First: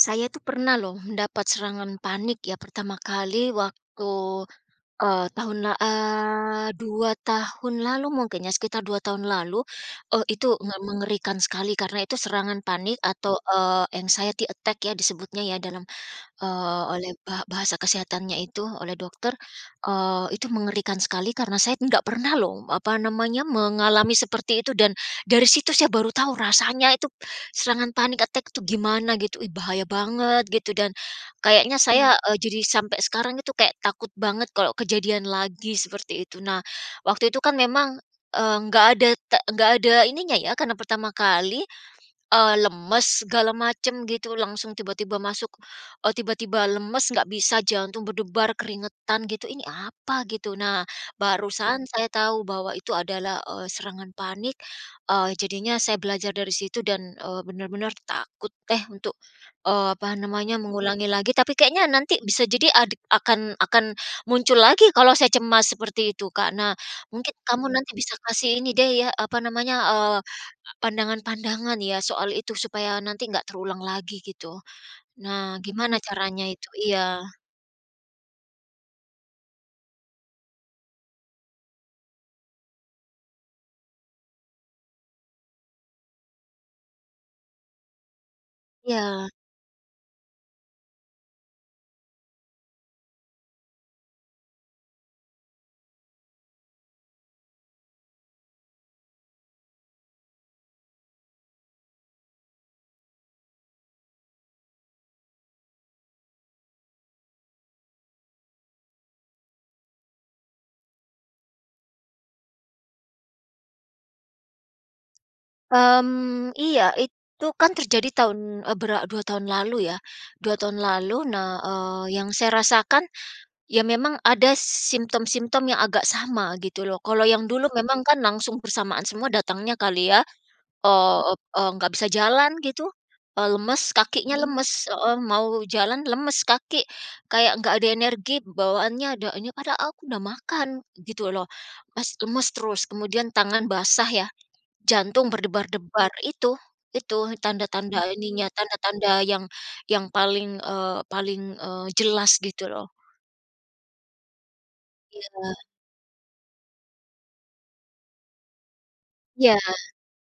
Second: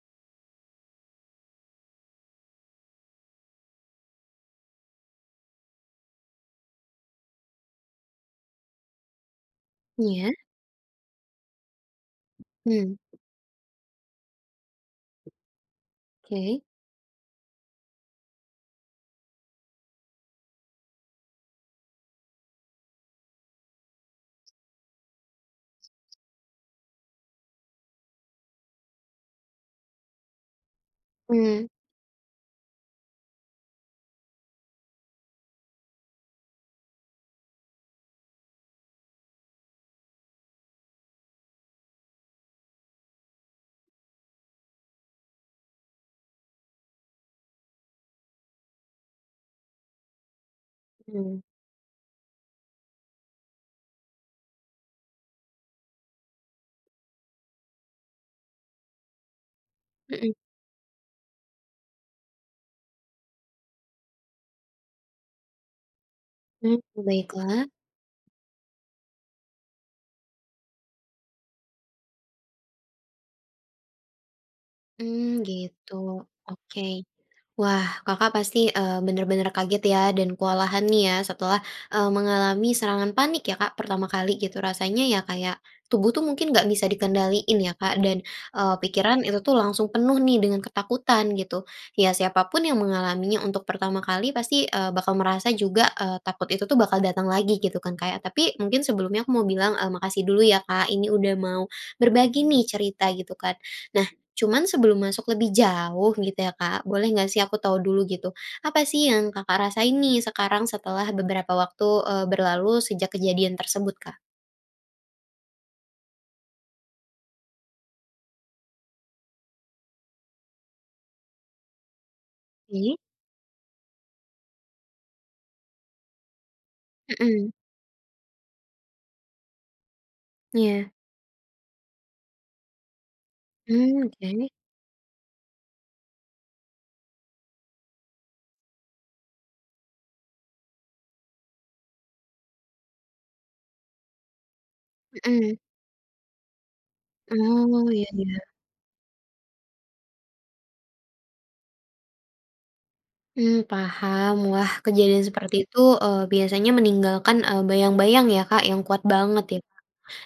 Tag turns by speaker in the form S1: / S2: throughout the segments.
S1: Saya tuh pernah loh dapat serangan panik ya pertama kali waktu, eee, tahun la eee, 2 tahun lalu mungkin ya, sekitar 2 tahun lalu, eee,
S2: Iya?
S1: itu me mengerikan sekali karena itu serangan
S2: Mmm.
S1: panik atau, eee, anxiety attack ya disebutnya ya, dalam,
S2: Oke?
S1: eee, oleh ba bahasa kesehatannya itu oleh dokter, eee, itu mengerikan sekali karena saya enggak pernah loh, apa namanya, mengalami seperti itu dan dari situ saya baru tahu rasanya itu serangan panic attack itu gimana gitu, ih, bahaya banget gitu dan,
S2: Mmm.
S1: kayaknya saya, eee, jadi sampai sekarang itu kayak takut banget kalau kejadian lagi seperti itu. Nah waktu itu kan memang, eee, nggak ada te nggak ada ini nya ya karena pertama kali, eee, lemes segala macam gitu langsung tiba-tiba masuk eee, tiba-tiba lemes nggak bisa jantung berdebar keringetan gitu, "Ini apa?" gitu. Nah
S2: Mmm.
S1: barusan saya tahu bahwa itu adalah, eee, serangan panik, eee, jadinya saya belajar dari situ dan, eee, benar-benar takut, eh, untuk, eee, apa
S2: Mhm.
S1: namanya, mengulangi lagi tapi kayaknya nanti bisa jadi adik akan akan muncul lagi kalau saya cemas seperti itu Kak. Nah karena
S2: Mmm,
S1: mungkin kamu
S2: baiklah.
S1: nanti bisa kasih ini deh ya, apa namanya, eee, pandangan-pandangan ya soal itu supaya nanti enggak terulang lagi gitu,
S2: Mmm,
S1: nah gimana
S2: gitu
S1: caranya itu?
S2: oke,
S1: Iya.
S2: wah Kakak pasti, eee, benar-benar kaget ya dan kewalahan nih ya, setelah, eee, mengalami serangan panik ya Kak, pertama kali gitu rasanya ya kayak, tubuh tuh mungkin nggak bisa dikendaliin ya Kak, dan, eee, pikiran
S1: Iya.
S2: itu tuh langsung penuh nih dengan ketakutan gitu, ya siapa pun yang mengalaminya untuk pertama kali pasti, eee, bakal merasa juga, eee, takut itu tuh bakal datang lagi gitu kan Kak ya? Tapi mungkin sebelumnya aku mau bilang, eee, makasih dulu ya Kak ini udah mau, berbagi nih cerita gitu kan, nah cuma sebelum masuk lebih jauh gitu ya Kak boleh nggak sih aku tahu dulu gitu apa sih yang Kakak rasain nih sekarang setelah beberapa waktu, eee, berlalu sejak kejadian tersebut Kak?
S1: Mmm, iya itu kan terjadi tahun, eee, bera 2 tahun lalu ya, 2 tahun lalu nah, eee, yang saya
S2: Mmm.
S1: rasakan, ya memang ada symptom-symptom yang agak sama gitu loh kalau yang
S2: Mhm.
S1: dulu memang kan langsung bersamaan semua datangnya kali ya?
S2: Iya?
S1: eee eee, nggak bisa jalan gitu, eee, lemes
S2: Mmm,
S1: kakinya
S2: oke.
S1: lemes, heeh, mau jalan lemes kaki, kayak nggak ada energi bawaannya da nya padahal aku udah makan, gitu loh, mes lemes terus kemudian tangan basah ya, jantung
S2: Mhm.
S1: berdebar-debar, itu itu
S2: Oh
S1: tanda-tanda
S2: iya iya.
S1: ininya, tanda-tanda yang yang paling, eee, paling, eee, jelas gitu loh.
S2: Mmm, paham, wah kejadian seperti
S1: Iya.
S2: itu, eee, biasanya meninggalkan, eee, bayang-bayang ya Kak yang kuat banget ya
S1: Iya.
S2: Kak?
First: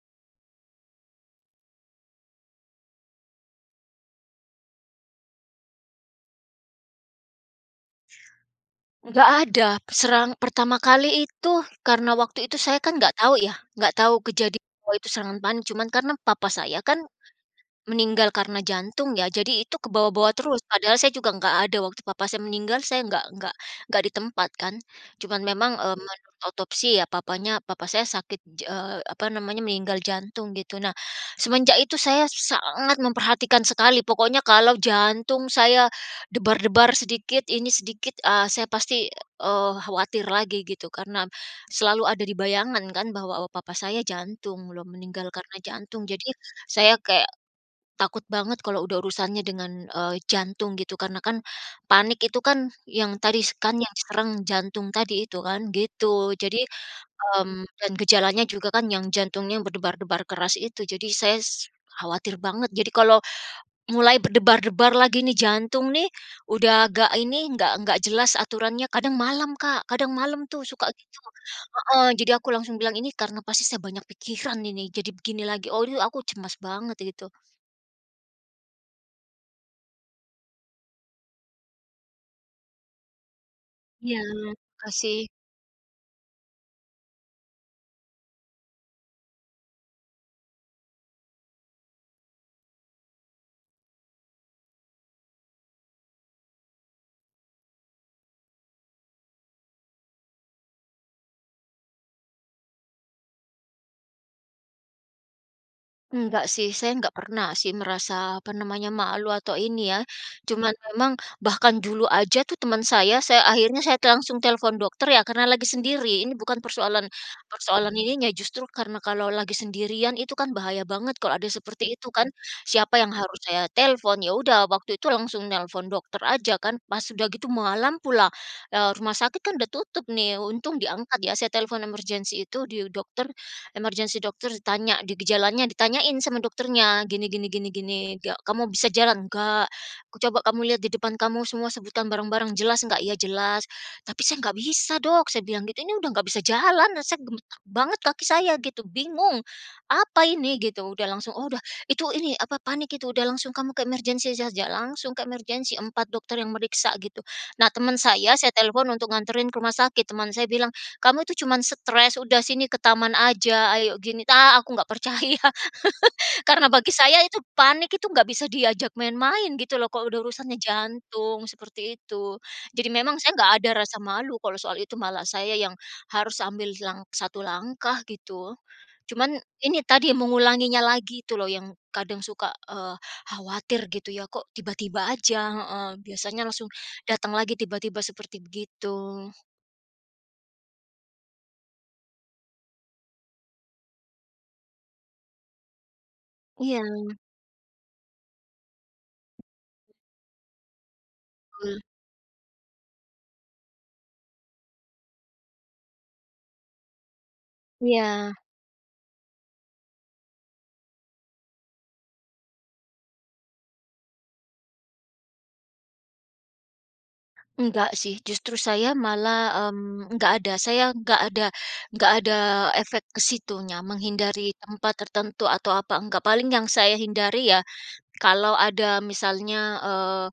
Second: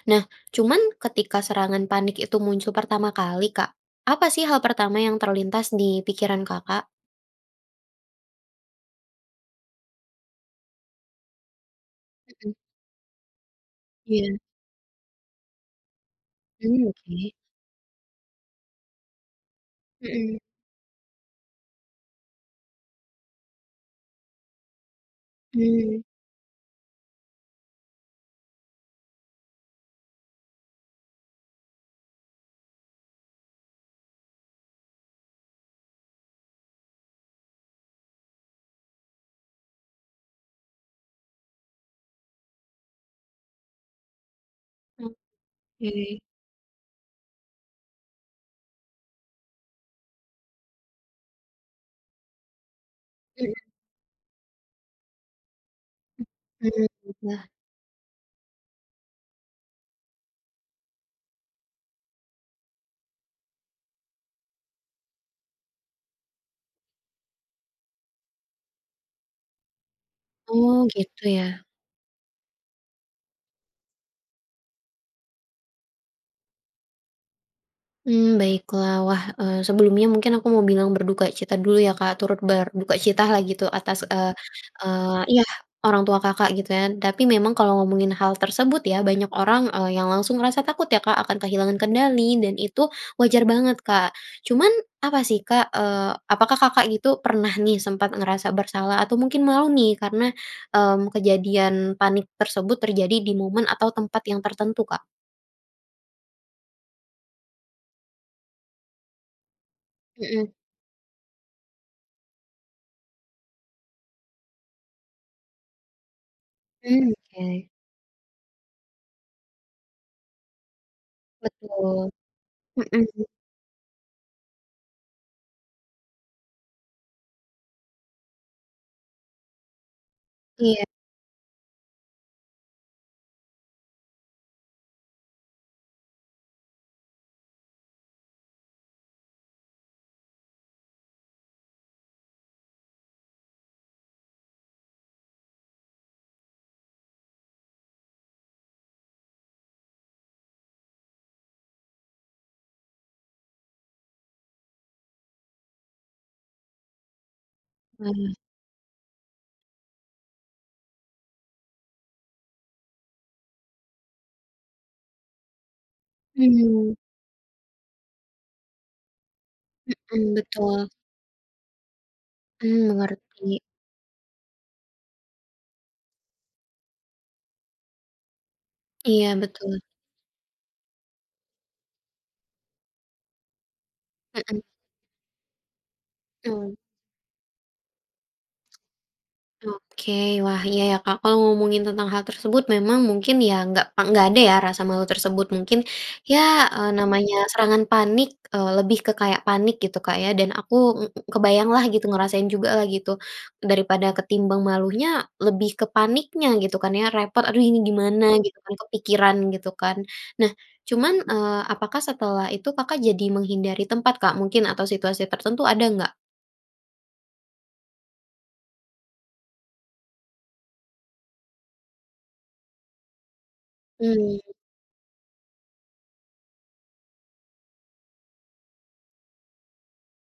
S2: Nah cuman ketika serangan panik itu muncul pertama kali Kak, apa sih hal pertama yang terlintas di pikiran Kakak?
S1: Nggak ada, serangan pertama kali itu karena waktu
S2: Mhm.
S1: itu saya kan nggak tahu ya nggak tahu
S2: Iya.
S1: kejadian kalau itu serangan panik, cuma karena papa saya
S2: Mmm,
S1: kan
S2: oke.
S1: meninggal karena jantung ya jadi itu kebawa-bawa
S2: Mhm.
S1: terus padahal saya juga enggak ada, waktu papa saya meninggal saya enggak enggak enggak di tempat kan, cuman memang, eee,
S2: Mmm.
S1: mengotopsi ya, papanya papa saya sakit, ja eee, apa namanya, meninggal jantung gitu. Nah semenjak itu saya sangat memperhatikan sekali pokoknya kalau jantung saya debar-debar sedikit ini sedikit, ah, saya pasti, eee, khawatir lagi gitu karena, selalu ada di bayangan kan bahwa, oh, papa saya jantung loh meninggal karena jantung
S2: Oke.
S1: jadi, saya kayak, takut banget kalau udah urusannya dengan, eee, jantung gitu karena kan, panik itu kan yang tadi
S2: Mmm.
S1: s kan yang serang jantung tadi itu kan gitu. Jadi,
S2: Mhm, berubah.
S1: mmm, dan gejalanya juga kan yang jantungnya berdebar-debar keras itu jadi saya s khawatir banget. Jadi kalau, mulai berdebar-debar lagi nih jantung nih udah agak ini enggak enggak jelas aturannya kadang malam Kak kadang malam tuh
S2: Oh
S1: suka gitu,
S2: gitu ya?
S1: heeh, jadi aku langsung bilang ini karena pasti saya banyak pikiran ini jadi begini lagi oh yu aku cemas banget itu.
S2: Mmm, baiklah wah, eee, sebelumnya mungkin aku mau bilang berduka cita dulu ya Kak turut berduka cita lah gitu atas,
S1: Iya
S2: eee eee,
S1: makasih.
S2: iya orang tua Kakak gitu kan. Tapi memang kalau ngomongin hal tersebut ya banyak orang, eee, yang langsung ngerasa takut ya Kak akan kehilangan kendali dan itu wajar banget Kak. Cuman apa sih Kak, eee, apakah Kakak gitu pernah nih sempat ngerasa bersalah atau mungkin malu nih karena, mmm, kejadian panik tersebut terjadi di momen atau tempat yang tertentu Kak?
S1: Enggak sih, saya enggak pernah sih merasa, apa namanya, malu atau ini ya,
S2: Mhm.
S1: cuman memang bahkan dulu aja tuh teman saya saya akhirnya saya langsung telepon dokter ya karena lagi sendiri ini bukan persoalan
S2: Mmm, oke.
S1: persoalan ininya justru karena kalau lagi sendirian itu kan bahaya banget kalau ada seperti
S2: Betul,
S1: itu kan. Siapa yang
S2: mhm.
S1: harus saya telepon, ya udah waktu itu langsung nelpon dokter aja kan pas udah gitu malam pula, eee, rumah sakit kan udah tutup nih untung
S2: Iya.
S1: diangkat ya saya telepon emergency itu di dokter, emergency dokter ditanya di gejalanya ditanyain sama dokternya, gini gini gini gini nggak, "Kamu bisa jalan?" "Nggak," "Coba kamu lihat di depan kamu semua sebutkan barang-barang jelas nggak?" "iya jelas, tapi saya nggak bisa, Dok," saya bilang gitu, "ini udah nggak bisa jalan, saya gemetar banget kaki saya," gitu, bingung, "Apa ini?" gitu. Udah langsung, "Oh udah itu, ini apa, panik itu, udah langsung kamu ke emergency saja," langsung ke emergency 4 dokter yang meriksa gitu. Nah teman saya
S2: Mmm.
S1: saya telepon untuk nganterin ke rumah sakit, teman saya bilang, "Kamu itu cuman stres, udah sini ke taman aja ayo," gini ta aku nggak percaya karena bagi
S2: Mmm.
S1: saya itu panik itu enggak bisa diajak main-main gitu loh kalau udah
S2: Mhm,
S1: urusannya
S2: betul.
S1: jantung, seperti itu.
S2: Mmm,
S1: Jadi memang saya enggak
S2: mengerti
S1: ada rasa malu kalau soal itu malah saya yang harus ambil lang 1 langkah gitu,
S2: Iya
S1: cuman
S2: betul.
S1: ini tadi mengulanginya lagi itu loh yang kadang suka, eee, khawatir gitu ya kok
S2: Mhm.
S1: tiba-tiba aja, heeh, biasanya langsung
S2: Mmm.
S1: datang lagi tiba-tiba seperti begitu.
S2: Oke wah iya ya Kak, kalau ngomongin tentang hal tersebut memang mungkin ya nggak pe nggak ada ya rasa malu tersebut mungkin ya, eee,
S1: Iya.
S2: namanya serangan panik, eee, lebih ke kayak panik gitu Kak ya? Dan aku ng kebayanglah
S1: Betul.
S2: gitu ngerasain juga lah gitu, daripada ketimbang malunya lebih ke paniknya gitu kan ya? Repot aduh ini gimana?
S1: Iya.
S2: Gitu kan kepikiran gitu kan? Nah cuman, eee, apakah setelah itu Kakak jadi menghindari tempat Kak? Mungkin atau situasi tertentu ada nggak?
S1: Enggak sih justru saya malah, mmm, enggak ada, saya enggak ada enggak ada efek ke situnya,
S2: Mmm.
S1: menghindari tempat tertentu atau apa enggak paling yang saya hindari ya, kalau ada misalnya, eee,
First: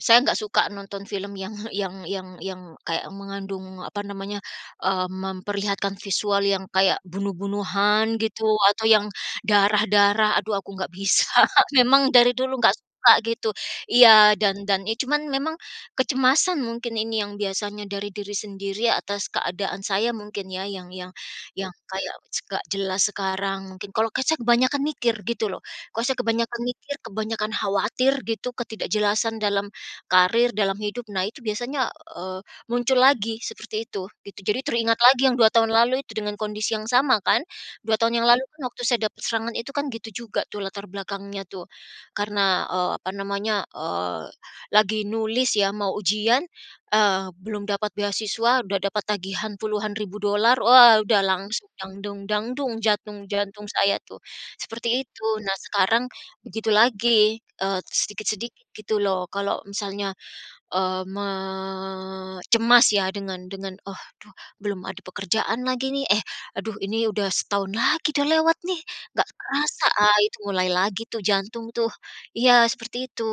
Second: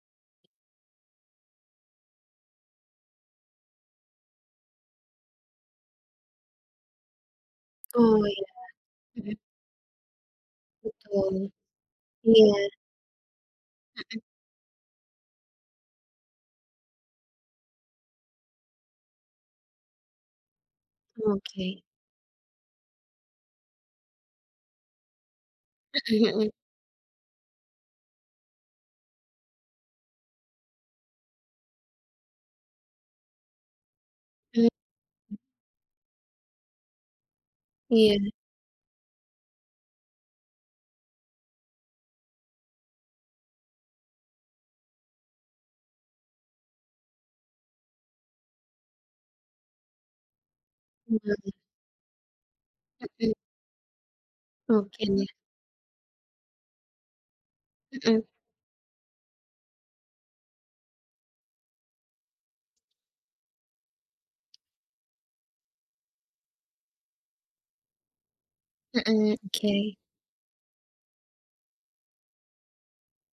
S1: saya nggak suka nonton film yang yang yang yang kayak mengandung apa namanya, eee, memperlihatkan visual yang kayak bunuh-bunuhan
S2: Oh ya,
S1: gitu atau yang
S2: mhm.
S1: darah-darah, aduh aku nggak bisa
S2: Betul,
S1: memang dari
S2: iya.
S1: dulu nggak suka gitu.
S2: Mhm.
S1: Iya dan dan ya cuman memang kecemasan mungkin ini yang biasanya dari diri sendiri atas keadaan saya mungkin ya, yang yang yang
S2: Oke.
S1: kayak s nggak jelas sekarang. Mungkin kalau ke saya kebanyakan mikir gitu loh, kalau saya
S2: Mhm mhm.
S1: kebanyakan mikir, kebanyakan khawatir gitu ketidakjelasan dalam karir, dalam hidup nah itu biasanya, eee, muncul lagi seperti itu gitu jadi
S2: Mmm.
S1: teringat lagi yang 2 tahun lalu itu dengan kondisi yang sama kan, 2 tahun yang
S2: Iya.
S1: lalu pun waktu saya dapat serangan itu kan gitu juga tuh latar belakangnya tuh, karena, eee, apa namanya, eee, lagi nulis ya mau ujian, eee, belum dapat beasiswa, udah dapat tagihan puluhan ribu dolar, wah, udah
S2: Mhm.
S1: langsung dang dung dang dung jantung
S2: Mhm.
S1: jantung saya tuh, seperti
S2: Oke.
S1: itu. Nah, sekarang begitu lagi, eee,
S2: Mhm.
S1: sedikit-sedikit gitu loh kalau misalnya, eee, me cemas ya dengan dengan, "Oh, duh, belum ada pekerjaan lagi nih, eh, aduh ini udah setahun lagi dah lewat nih, nggak
S2: Mhm,
S1: kerasa."
S2: oke.
S1: Ah, itu mulai lagi tuh jantung tuh, iya seperti itu.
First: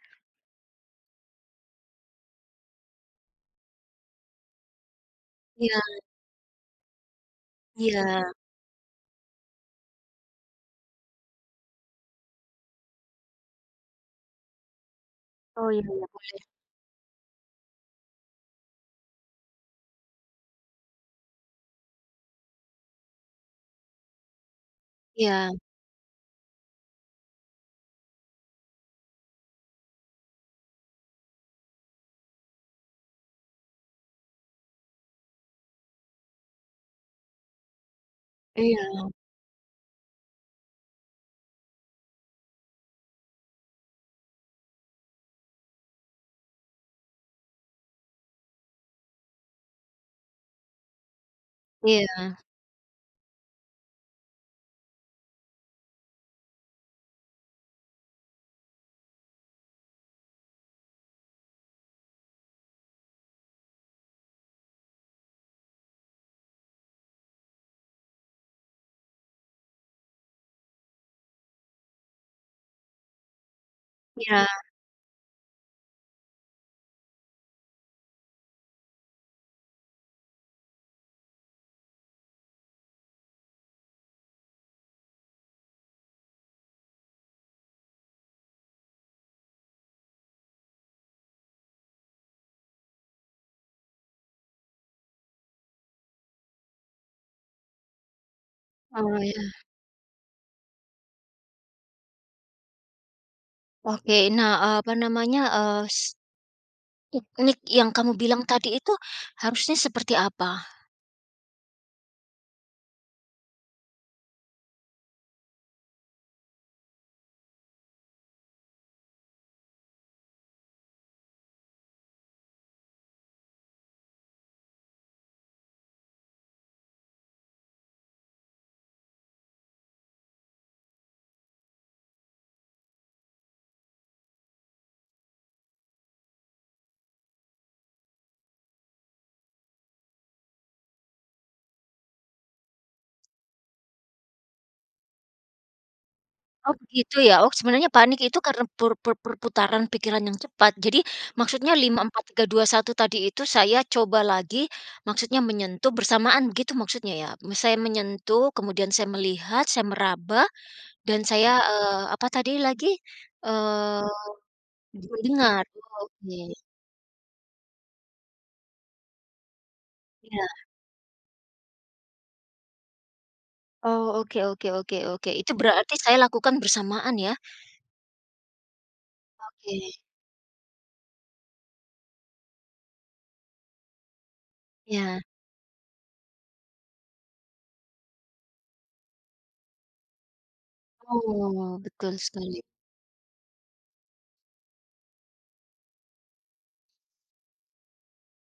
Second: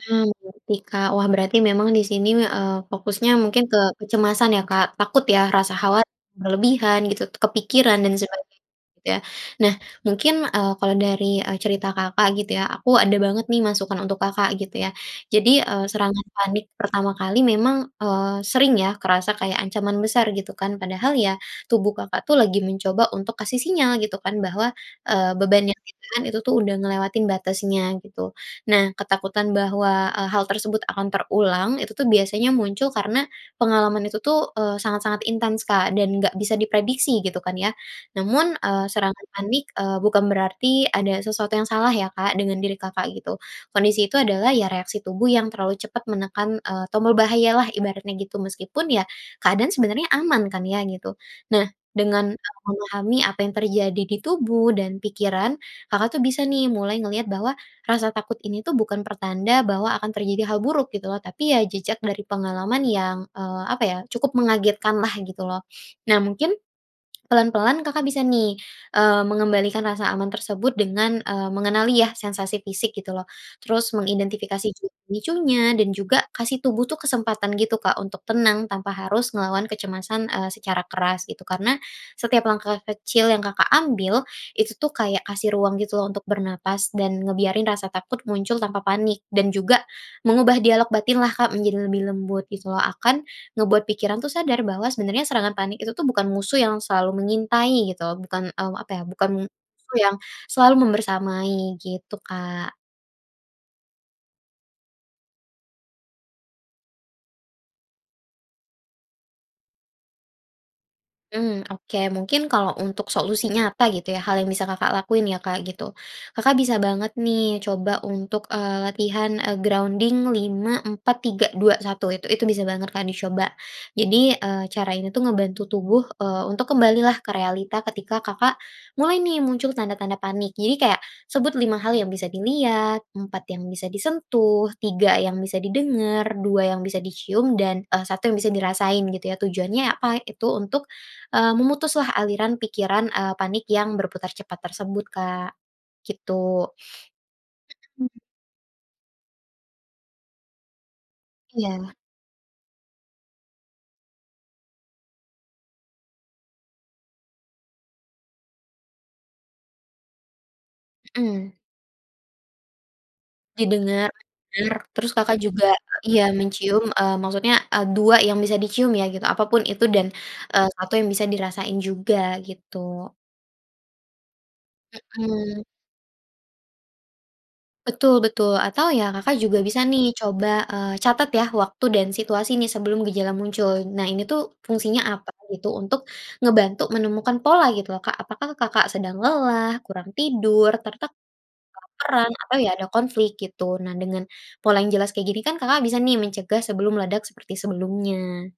S2: Mmm, oke Kak, wah berarti memang di sini, eee, fokusnya mungkin ke kecemasan ya Kak? Takut ya rasa
S1: Iya.
S2: khawatir berlebihan gitu, kepikiran dan
S1: Iya.
S2: sebagai gitu ya? Nah mungkin, eee, kalau dari, eee, cerita Kakak gitu ya aku ada banget nih masukan untuk Kakak gitu ya. Jadi,
S1: Oh iya
S2: eee, serangan
S1: boleh.
S2: panik pertama kali memang, eee, sering ya kerasa kayak ancaman besar gitu kan. Padahal ya tubuh Kakak tuh lagi mencoba untuk kasih sinyal gitu kan bahwa, eee,
S1: Iya.
S2: beban yang ditahan itu tuh udah ngelewatin batasnya gitu. Nah ketakutan bahwa, eee, hal tersebut akan terulang itu tuh biasanya muncul karena pengalaman itu tuh, eee, sangat-sangat intens Kak dan nggak bisa diprediksi gitu kan ya. Namun, eee,
S1: Iya.
S2: serangan panik, eee, bukan berarti ada sesuatu yang salah ya Kak dengan diri Kakak gitu, kondisi itu adalah ya reaksi tubuh yang terlalu cepat menekan, eee, tombol bahaya lah ibaratnya gitu meskipun ya keadaan sebenarnya aman kan ya gitu. Nah dengan
S1: Iya.
S2: Kakak memahami apa yang terjadi di tubuh dan pikiran, Kakak tuh bisa nih mulai ngelihat bahwa rasa takut ini tuh bukan pertanda bahwa akan terjadi hal buruk gitu loh tapi ya jejak dari pengalaman yang, eee, apa ya, cukup mengagetkanlah gitu loh. Nah mungkin, pelan-pelan Kakak bisa nih, eee, mengembalikan rasa aman tersebut dengan, eee, mengenali ya sensasi fisik gitu loh, terus
S1: Iya.
S2: mengidentifikasi juga pemicunya dan juga kasih tubuh tuh kesempatan gitu Kak untuk tenang tanpa harus ngelawan kecemasan, eee, secara keras gitu. Karena setiap langkah kecil yang Kakak ambil itu tuh kayak kasih ruang gitu loh untuk bernapas dan ngebiarin rasa takut muncul tanpa panik dan juga mengubah dialog batin lah Kak menjadi lebih lembut gitu loh akan ngebuat pikiran tuh sadar bahwa sebenarnya serangan panik itu tuh bukan musuh yang selalu mengintai gitu bukan, eee, apa ya,
S1: Oh
S2: bukan
S1: ya.
S2: musuh yang selalu membersamai gitu Kak.
S1: Oke nah, eee, apa namanya, eee, s teknik yang kamu bilang tadi itu harusnya seperti apa?
S2: Mmm, oke mungkin kalau untuk solusinya nyata gitu ya hal yang bisa Kakak lakuin ya Kak gitu, Kakak bisa banget nih coba untuk, eee, latihan, eee, grounding 5-4-3-2-1 itu itu bisa banget Kak dicoba. Jadi, eee, cara ini tuh ngebantu tubuh, eee, untuk kembalilah ke realita ketika Kakak, mulai nih muncul tanda-tanda panik. Jadi kayak sebut 5 hal yang bisa dilihat, 4 yang bisa disentuh, 3 yang bisa didengar, 2 yang bisa dicium, dan, eee, 1 yang bisa dirasain gitu ya. Tujuannya apa, itu untuk, eee, memutuslah aliran pikiran, eee, panik yang berputar cepat tersebut Kak, gitu,
S1: Oh begitu ya? Oh sebenarnya panik itu karena per per per perputaran pikiran yang cepat? Jadi maksudnya
S2: Iya.
S1: 5-4-3-2-1 tadi itu saya coba lagi, maksudnya menyentuh bersamaan begitu maksudnya ya? Saya menyentuh kemudian saya melihat saya meraba, dan saya,
S2: Mhm.
S1: eee, apa tadi lagi? Eee,
S2: Didengar-dengar, terus Kakak juga
S1: diingat oh
S2: iya
S1: oke.
S2: mencium, eee, maksudnya, eee, 2 yang bisa dicium ya gitu apapun itu dan,
S1: Iya.
S2: eee, 1 yang bisa dirasain juga gitu.
S1: Oh oke oke oke oke itu
S2: Mhm.
S1: berarti saya lakukan bersamaan ya?
S2: Betul betul atau ya Kakak juga bisa
S1: Oke.
S2: nih coba, eee, catat ya waktu dan situasi nih sebelum gejala muncul. Nah ini tuh fungsinya
S1: Iya.
S2: apa gitu untuk ngebantu menemukan pola gitu loh Kak apakah Kakak sedang lelah, kurang tidur tertekan,
S1: Oh betul
S2: kelaparan atau
S1: sekali.
S2: ya ada konflik gitu. Nah dengan pola yang jelas kaya gini kan Kakak bisa nih mencegah sebelum meledak seperti sebelumnya.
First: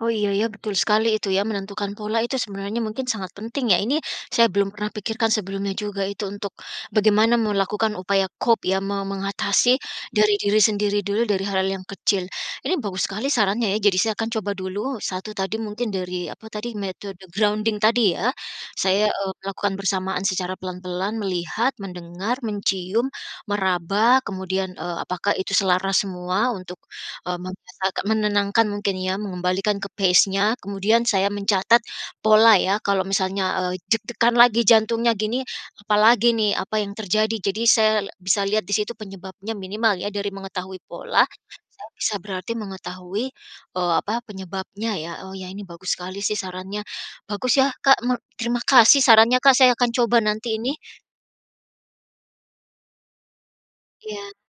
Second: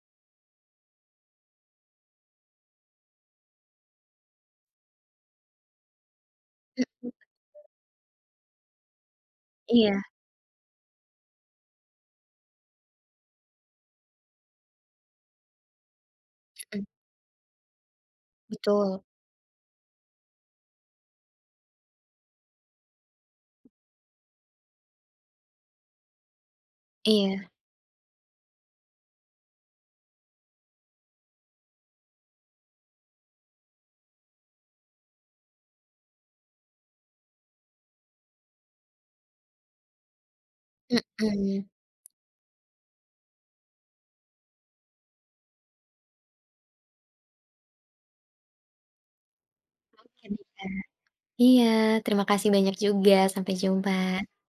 S1: Oh iya ya, betul sekali itu ya menentukan pola itu sebenarnya mungkin sangat penting ya? Ini saya belum pernah pikirkan sebelumnya juga itu untuk,
S2: Mhm.
S1: bagaimana melakukan upaya cope ya me mengatasi
S2: Iya.
S1: dari diri sendiri dulu dari hal yang kecil. Ini bagus sekali sarannya ya jadi saya akan coba dulu 1 tadi mungkin dari apa tadi?
S2: Mmm.
S1: Metode grounding tadi ya?
S2: Betul.
S1: Saya, eee, melakukan bersamaan secara pelan-pelan, melihat, mendengar, mencium, meraba, kemudian, eee, apakah itu selaras semua, untuk, eee,
S2: Iya.
S1: membes agak menenangkan mungkin ya, mengembalikan ke pace-nya. Kemudian saya mencatat pola ya, eee, kalau misalnya, eee, deg-degan lagi jantungnya gini apalagi nih, apa yang terjadi. Jadi saya bisa lihat di situ penyebabnya minimal ya dari mengetahui pola,
S2: Mhm.
S1: saya bisa berarti mengetahui, eee, apa, penyebabnya ya. Oh ya ini bagus sekali sih sarannya, bagus ya Kak me terima kasih sarannya Kak saya akan coba
S2: Oke deh
S1: nanti ini.
S2: Kak. Iya terima kasih banyak juga sampai jumpa.
S1: Iya.